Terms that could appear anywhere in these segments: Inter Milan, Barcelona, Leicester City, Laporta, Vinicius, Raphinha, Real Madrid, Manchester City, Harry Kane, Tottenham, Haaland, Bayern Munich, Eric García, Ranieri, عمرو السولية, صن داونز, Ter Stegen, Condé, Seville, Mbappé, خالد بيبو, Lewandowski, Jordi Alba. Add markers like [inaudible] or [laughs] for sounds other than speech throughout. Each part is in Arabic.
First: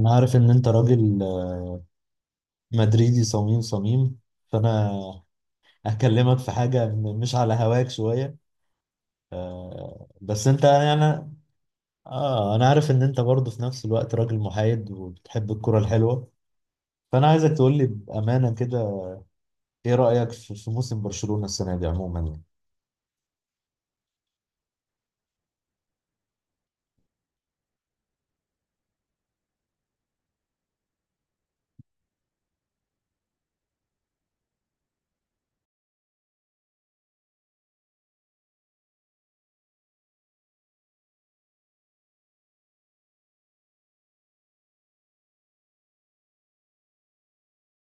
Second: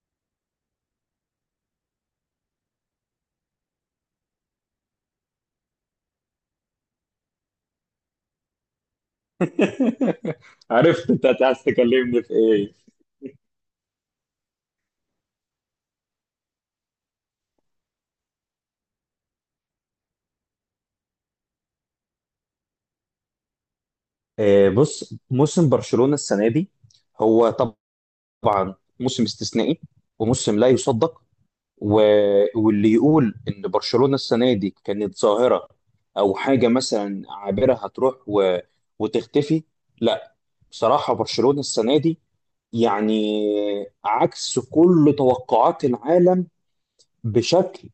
انا عارف ان انت راجل مدريدي صميم صميم. فانا هكلمك في حاجة مش على هواك شوية. [laughs] بس انت يعني عرفت انت عايز تكلمني في انا ايه؟ عارف ان انت برضه في نفس الوقت راجل محايد وبتحب الكرة الحلوة. فانا عايزك تقول لي بأمانة كده، ايه رأيك في موسم برشلونة السنة دي عموما يعني؟ بص، موسم برشلونة السنة دي هو طبعا موسم استثنائي وموسم لا يصدق، و... واللي يقول ان برشلونة السنة دي كانت ظاهرة او حاجة مثلا عابرة هتروح وتختفي، لا. بصراحة برشلونة السنة دي يعني عكس كل توقعات العالم بشكل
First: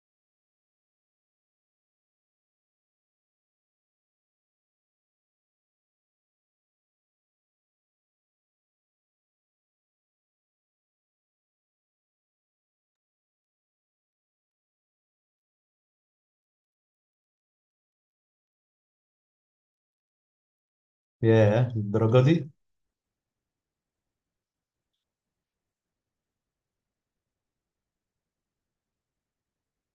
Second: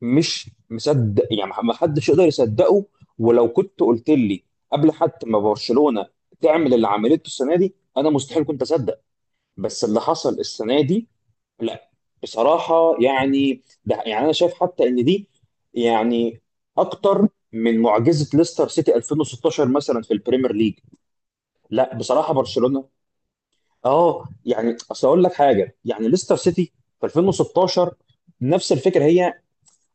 مش مصدق، يعني ما حدش يقدر يصدقه. ولو كنت قلت لي قبل حتى ما برشلونة تعمل اللي عملته السنة دي انا مستحيل كنت اصدق. بس اللي حصل السنة دي لا، بصراحة يعني ده يعني انا شايف حتى ان دي يعني اكتر من معجزة ليستر سيتي 2016 مثلا في البريمير ليج. ياه، لا الدرجة بصراحة دي؟ برشلونة، اه يعني اصل اقول لك حاجة، يعني ليستر سيتي في 2016 نفس الفكره. هي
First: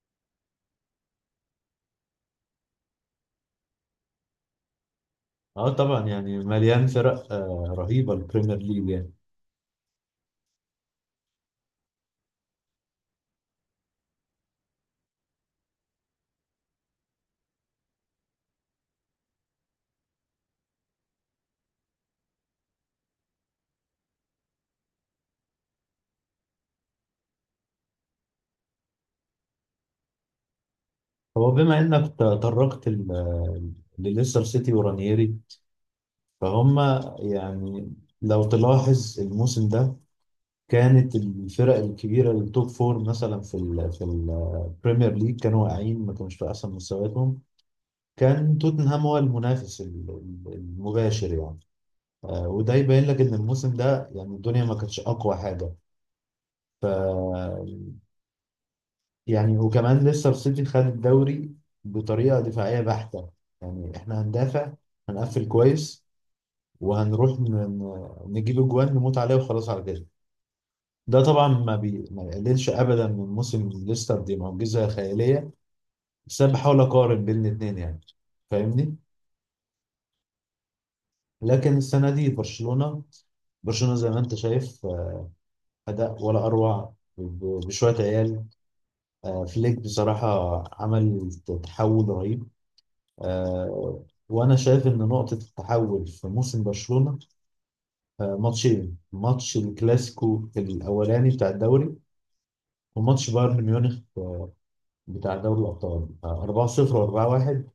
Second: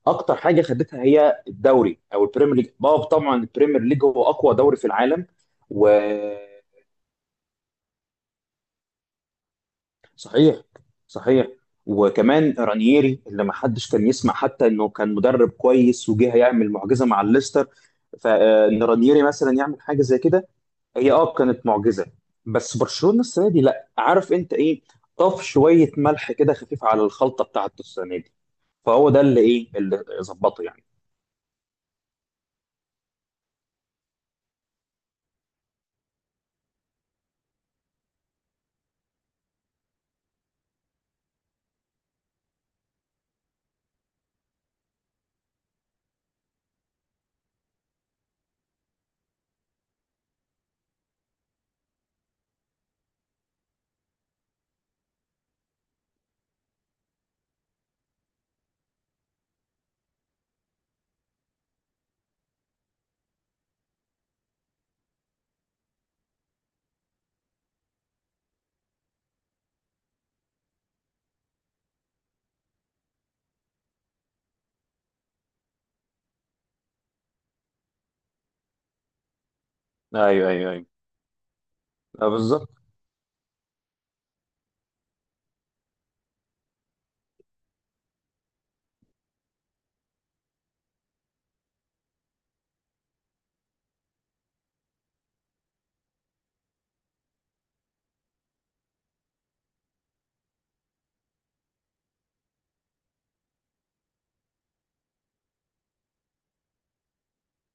اكتر حاجه خدتها هي الدوري او البريمير ليج، اه طبعا البريمير ليج هو اقوى دوري في العالم. اه طبعا يعني وصحيح مليان فرق رهيبة البريمير ليج يعني. صحيح، وكمان رانييري اللي ما حدش كان يسمع حتى انه كان مدرب كويس وجه هيعمل معجزه مع الليستر، فان رانييري مثلا يعمل حاجه زي كده هي اه كانت معجزه. بس برشلونه السنه دي لا، عارف انت ايه؟ طف شويه ملح كده خفيف على الخلطه بتاعته السنه دي، فهو ده اللي ايه اللي ظبطه يعني. هو بما انك تطرقت لليستر سيتي ورانيري فهم، يعني لو تلاحظ الموسم ده كانت الفرق الكبيرة التوب فور مثلا في في البريمير ليج كانوا واقعين، ما كانوش في أحسن مستوياتهم. كان توتنهام هو المنافس المباشر يعني. وده يبين لك إن الموسم ده يعني الدنيا ما كانتش أقوى حاجة. ف يعني وكمان لسه السيتي خد الدوري بطريقة دفاعية بحتة، يعني إحنا هندافع، هنقفل كويس، وهنروح نجيب أجوان نموت عليه وخلاص على كده. ده طبعا ما يقللش ابدا من موسم ليستر، دي معجزه خياليه، بس انا بحاول اقارن بين الاثنين يعني، فاهمني. ايوه ايوه ايوه. لكن السنه دي بالظبط. برشلونه، برشلونه زي ما انت شايف، اداء ولا اروع بشويه عيال. فليك بصراحه عمل تحول رهيب. وانا شايف ان نقطه التحول في موسم برشلونه ماتشين: ماتش الكلاسيكو الاولاني بتاع الدوري، وماتش بايرن ميونخ بتاع دوري الابطال، 4-0 و4-1.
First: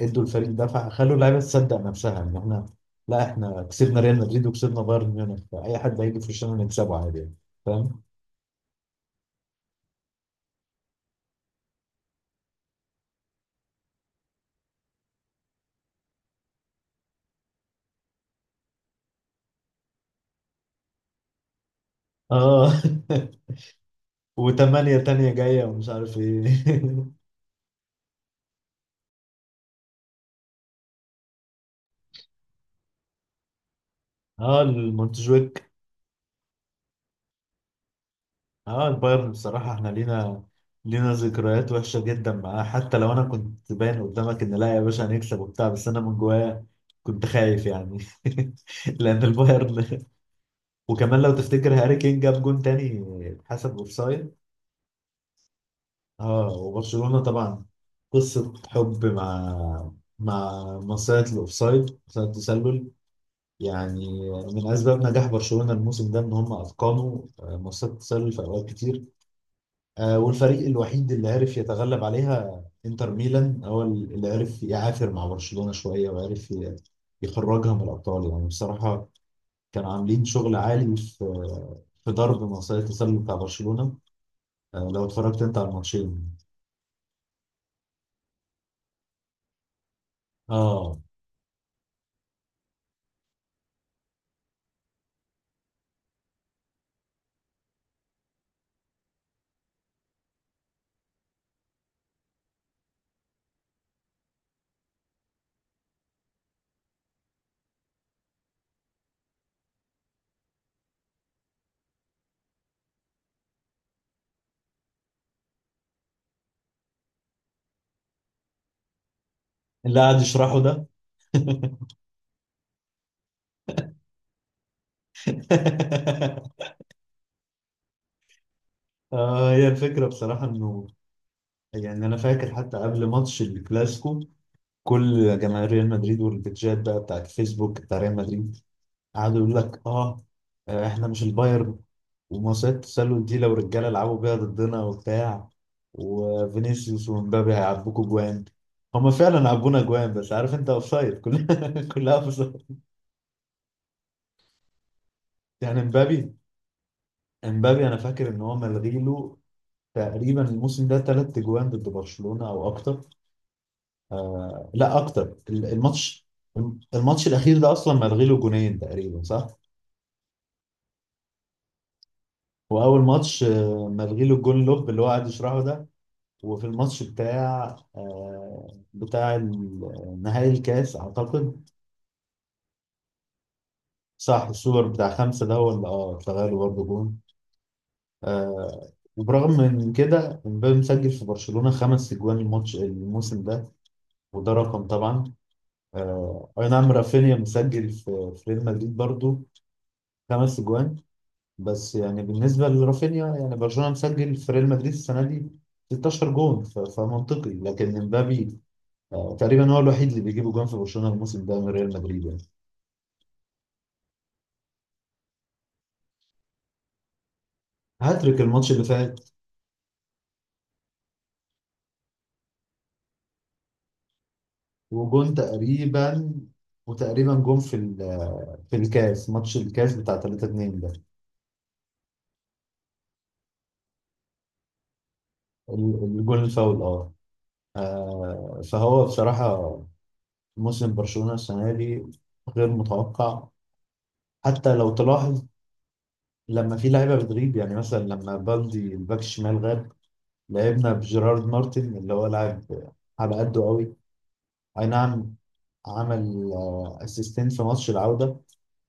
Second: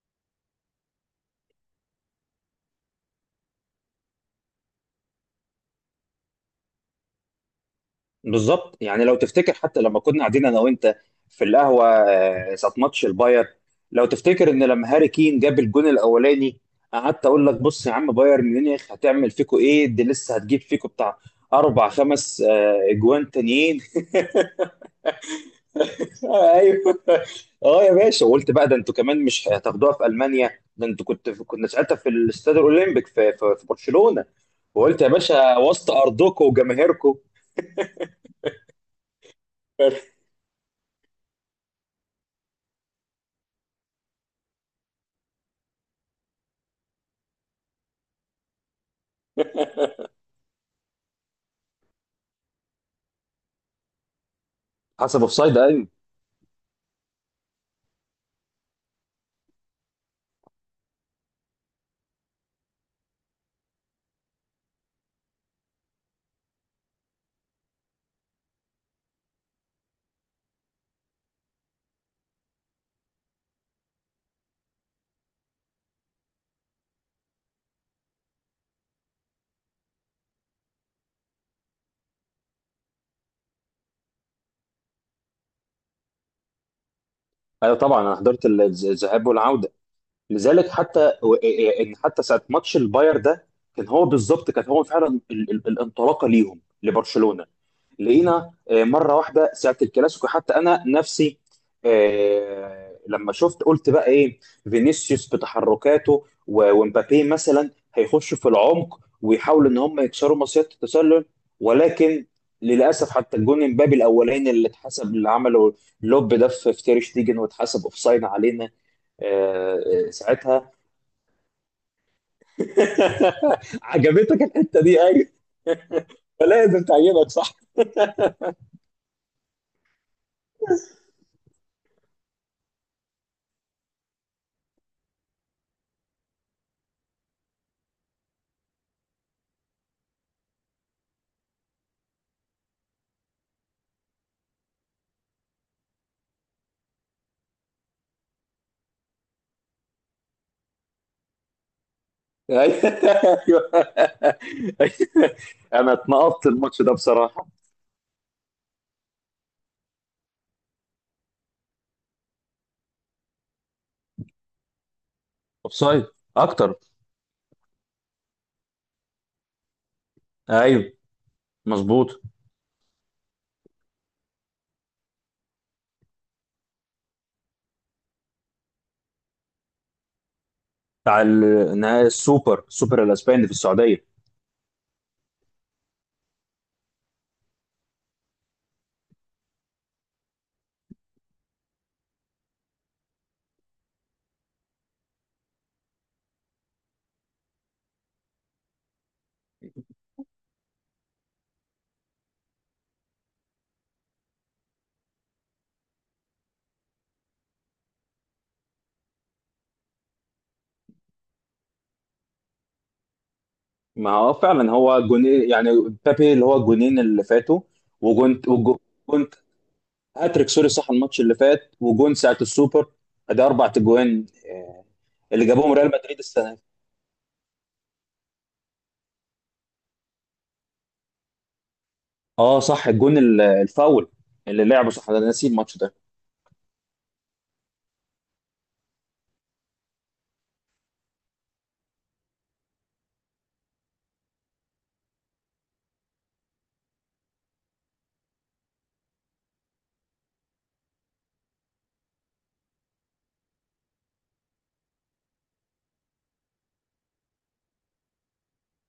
ادوا الفريق دفعه، خلوا اللعيبه تصدق نفسها ان احنا، لا احنا كسبنا ريال مدريد وكسبنا بايرن ميونخ، فاي حد هيجي في وشنا نكسبه عادي يعني. فاهم؟ بالظبط، يعني لو تفتكر حتى لما كنا قاعدين انا وانت في القهوه ساعه ماتش الباير، لو تفتكر ان لما هاري كين جاب الجون الاولاني قعدت اقول لك بص يا عم، بايرن ميونخ هتعمل فيكو ايه، دي لسه هتجيب فيكو بتاع اربع خمس اه. اجوان تانيين. [laughs] [laughs] وثمانية تانية جاية ومش عارف ايه. ايوه. [laughs] اه يا باشا، وقلت بقى ده انتوا كمان مش هتاخدوها في المانيا، ده انتوا كنت في، كنا ساعتها في الاستاد الاولمبيك في برشلونه. اه وقلت يا باشا المونتجويك. وسط ارضكم وجماهيركم. اه البايرن بصراحة، احنا [laughs] لينا، لينا ذكريات وحشة جدا معاه. حتى لو انا كنت باين قدامك ان لا يا باشا هنكسب وبتاع، بس انا من جوايا كنت خايف يعني. [laughs] لان البايرن. وكمان لو تفتكر هاري كين جاب جون تاني اتحسب اوفسايد. حسب اوفسايد ايوه. اه، وبرشلونة طبعا قصة حب مع مصيدة الأوفسايد، مصيدة التسلل. يعني من أسباب نجاح برشلونة الموسم ده إن هم أتقنوا مصيدة التسلل في أوقات كتير. والفريق الوحيد اللي عرف يتغلب عليها إنتر ميلان، هو اللي عرف يعافر مع برشلونة شوية وعرف يخرجها من الأبطال، يعني بصراحة كانوا عاملين شغل عالي في ضرب مصيدة التسلل بتاع برشلونة. لو اتفرجت أنت على الماتشين. ايوه طبعا انا حضرت الذهاب والعوده، لذلك اه، حتى و- إيه- ان حتى ساعه ماتش الباير ده، كان هو بالظبط، كان هو فعلا الانطلاقه ليهم لبرشلونه. لقينا مره واحده ساعه الكلاسيكو، حتى انا نفسي لما شفت قلت بقى ايه، فينيسيوس بتحركاته ومبابي مثلا هيخشوا في العمق ويحاولوا ان هم يكسروا مصيده التسلل، ولكن للاسف حتى الجون امبابي الاولاني اللي اتحسب، اللي عمله لوب ده في تير شتيجن واتحسب اوفسايد علينا. آه، اللي قاعد يشرحه ساعتها. ده. [laughs] عجبتك الحته دي؟ ايوه، فلازم تعجبك. هي الفكرة بصراحة إنه، يعني أنا فاكر حتى قبل ماتش الكلاسيكو، كل جماهير ريال مدريد والبيتجات بقى بتاعت فيسبوك بتاع ريال مدريد قعدوا يقول لك إحنا مش البايرن، ومصيدة التسلل دي لو رجالة لعبوا بيها ضدنا وبتاع، وفينيسيوس ومبابي هيعبوكوا جوان. هما فعلا عبونا جوان، بس عارف انت، اوفسايد كلها، [laughs] كلها اوفسايد. ايوه. [laughs] يعني انا مبابي، اتنقطت الماتش ده بصراحه. مبابي انا فاكر ان هو ملغي له تقريبا الموسم ده 3 اجوان ضد برشلونة او اكتر. آه لا اكتر. اوفسايد. الماتش، اكتر. الماتش الاخير ده اصلا ملغي له جونين تقريبا، صح. ايوه، مظبوط. واول ماتش ملغي له الجون لوب اللي هو قاعد يشرحه ده. وفي الماتش بتاع بتاع نهائي الكاس بتاع اعتقد. النهائي، السوبر، السوبر الاسباني في السعوديه. صح، السوبر بتاع خمسة ده هو اللي اه اتلغى له برضه جون. وبرغم من كده امبابي مسجل في برشلونة 5 اجوان الماتش الموسم ده، وده رقم طبعا. اي نعم، رافينيا مسجل في ريال مدريد برضو 5 اجوان، بس يعني بالنسبه لرافينيا، يعني برشلونه مسجل في ريال مدريد السنه دي 16 جون، فمنطقي. لكن امبابي تقريبا هو الوحيد اللي بيجيب جون في برشلونه الموسم ده من ريال مدريد يعني. ما هو فعلا هو جونين يعني، بابي اللي هو الجونين اللي فاتوا، هاتريك وجون، الماتش اللي فات وجونت هاتريك. سوري، صح الماتش اللي فات وجون ساعه السوبر، ده اربع تجوان وجون اللي جابوهم ريال مدريد تقريبا. السنه دي. وتقريبا جون في في الكاس، ماتش الكاس بتاع 3-2 ده. اه صح، الجون الفاول اللي لعبه صح ده، أنا نسيت الماتش ده. الجون الفاول اه. فهو بصراحه موسم برشلونة السنة دي غير متوقع. حتى لو تلاحظ لما في لعيبة بتغيب، يعني مثلا لما بالدي الباك الشمال غاب لعبنا بجيرارد مارتن، اللي هو لاعب على قده قوي. أي نعم عمل اسيستين في ماتش العودة،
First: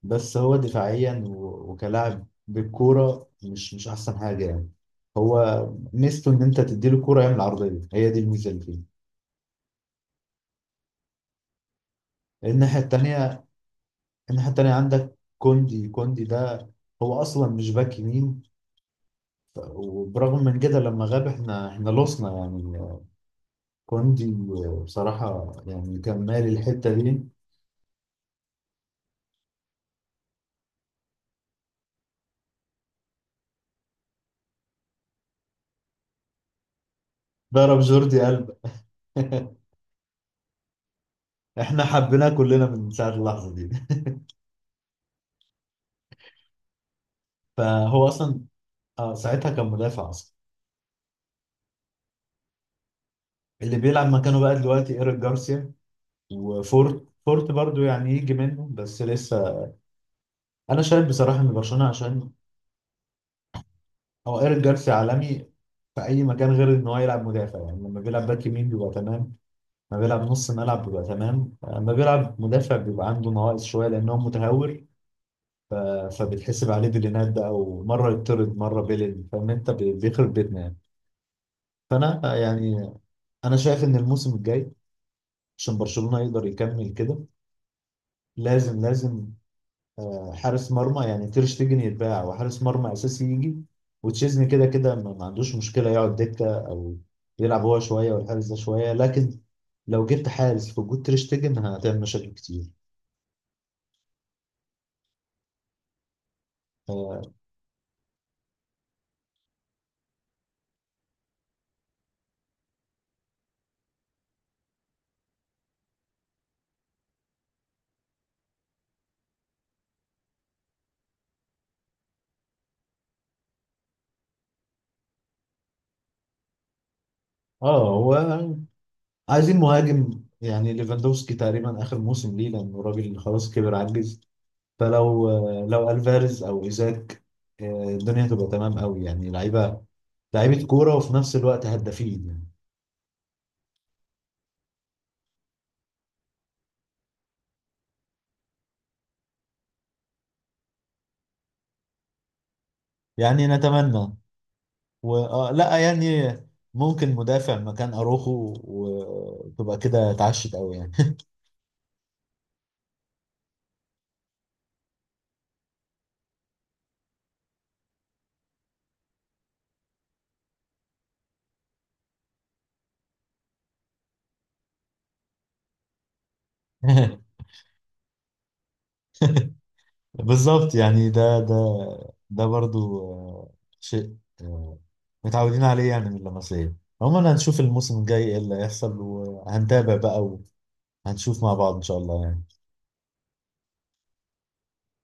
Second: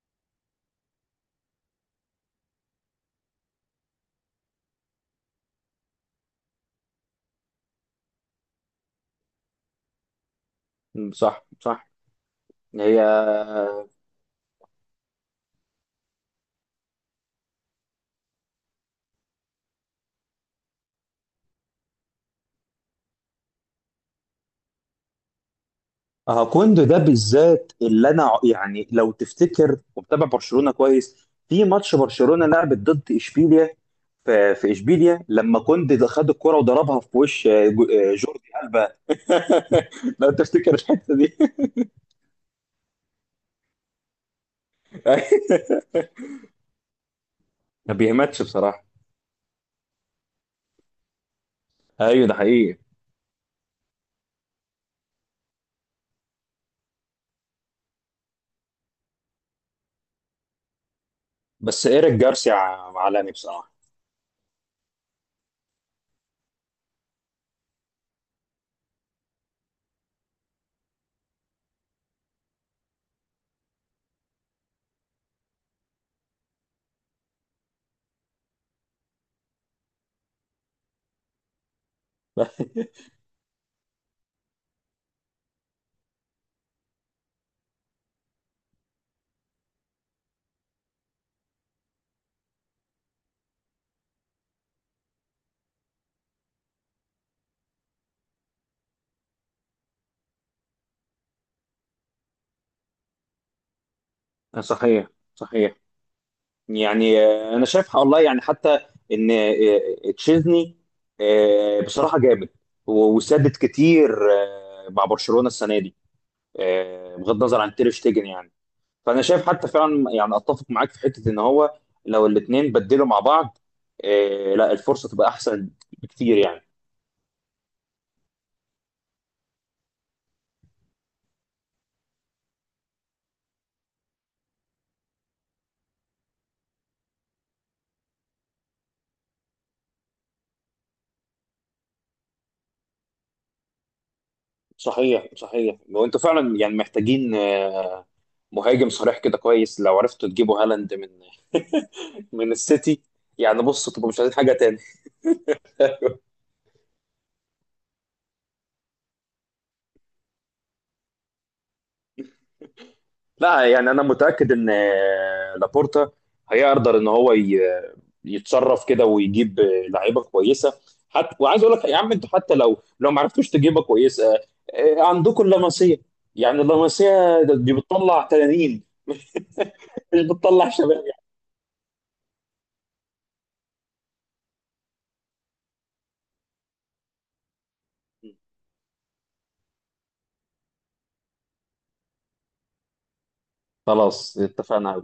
بس هو دفاعيا وكلاعب بالكورة مش أحسن حاجة يعني. هو ميزته إن أنت تديله الكورة يعمل عرضية، هي دي الميزة اللي فيه. م، صح صح. الناحية هي التانية، الناحية التانية عندك كوندي. كوندي ده هو اصلا مش باك يمين، وبرغم من كده لما غاب احنا لوسنا يعني. كوندي بصراحة يعني كان مالي كوندو الحتة ده دي. بالذات اللي انا يعني لو تفتكر ومتابع برشلونه كويس، في ماتش برشلونه لعبت ضد اشبيليا في اشبيليا، لما كوندي ده خد الكرة وضربها في وش ضرب جوردي جوردي قلب. ألبا. [laughs] [laughs] لو تفتكر الحته دي. احنا حبيناه كلنا من ساعة اللحظة دي. [laughs] ما فهو اصلا بيهمتش بصراحه. اه ساعتها كان مدافع اصلا. ايوه ده حقيقي. اللي بيلعب مكانه بقى دلوقتي ايريك جارسيا وفورت. فورت برضو يعني يجي منه بس لسه. انا شايف بصراحة ان بس برشلونة ايريك عشان، جارسيا عالمي بصراحه. هو ايريك جارسيا عالمي في اي مكان غير ان هو يلعب مدافع. يعني لما بيلعب باك يمين بيبقى تمام، ما بيلعب نص ملعب بيبقى تمام، اما بيلعب مدافع بيبقى عنده نواقص شويه لان هو متهور. ف... فبتحسب عليه بالينات، ده او مره يطرد مره بيلين، فاهم انت، بيخرب بيتنا يعني. فانا [laughs] يعني، انا شايف ان الموسم الجاي عشان برشلونه يقدر يكمل كده لازم، لازم حارس مرمى. يعني تير شتيجن يتباع وحارس مرمى اساسي يجي، وتشيزني كده كده ما عندوش مشكله يقعد دكه، او يلعب هو شويه والحارس ده شويه. لكن لو جبت حارس في وجود تير شتيجن هتعمل مشاكل كتير. صحيح صحيح. يعني آه، انا شايف والله يعني حتى ان تشيزني بصراحه جامد، وسدد كتير مع برشلونه السنه دي، بغض النظر عن تير شتيجن يعني. فانا شايف حتى فعلا يعني اتفق معاك في حته ان هو لو الاثنين بدلوا مع بعض لا الفرصه تبقى احسن بكتير يعني. اه هو عايزين مهاجم. يعني ليفاندوفسكي تقريبا اخر موسم ليه لانه راجل خلاص كبر عجز. فلو لو الفاريز او ايزاك الدنيا هتبقى تمام قوي. يعني لعيبه، لعيبه كوره وفي نفس الوقت هدافين يعني. صحيح صحيح. وانتوا فعلا يعني محتاجين مهاجم صريح كده كويس، لو عرفتوا تجيبوا هالاند من [laughs] من السيتي، يعني يعني بص تبقوا نتمنى. مش عايزين حاجه تاني. و... آه لا يعني ممكن مدافع مكان اروخو وتبقى كده اتعشت قوي يعني. لا يعني انا متاكد ان لابورتا هيقدر ان هو يتصرف كده ويجيب لعيبه كويسه. حتى وعايز اقول لك يا عم انتوا حتى لو ما عرفتوش تجيبها كويسه، عندكم اللمسيه، يعني اللمسيه [laughs] دي بتطلع تنانين، مش مش بتطلع بالظبط شباب يعني يعني. ده برضو شيء متعودين عليه يعني من اللمسية. عموما هنشوف الموسم الجاي ايه اللي هيحصل، وهنتابع بقى وهنشوف مع بعض ان شاء الله يعني. خلاص اتفقنا.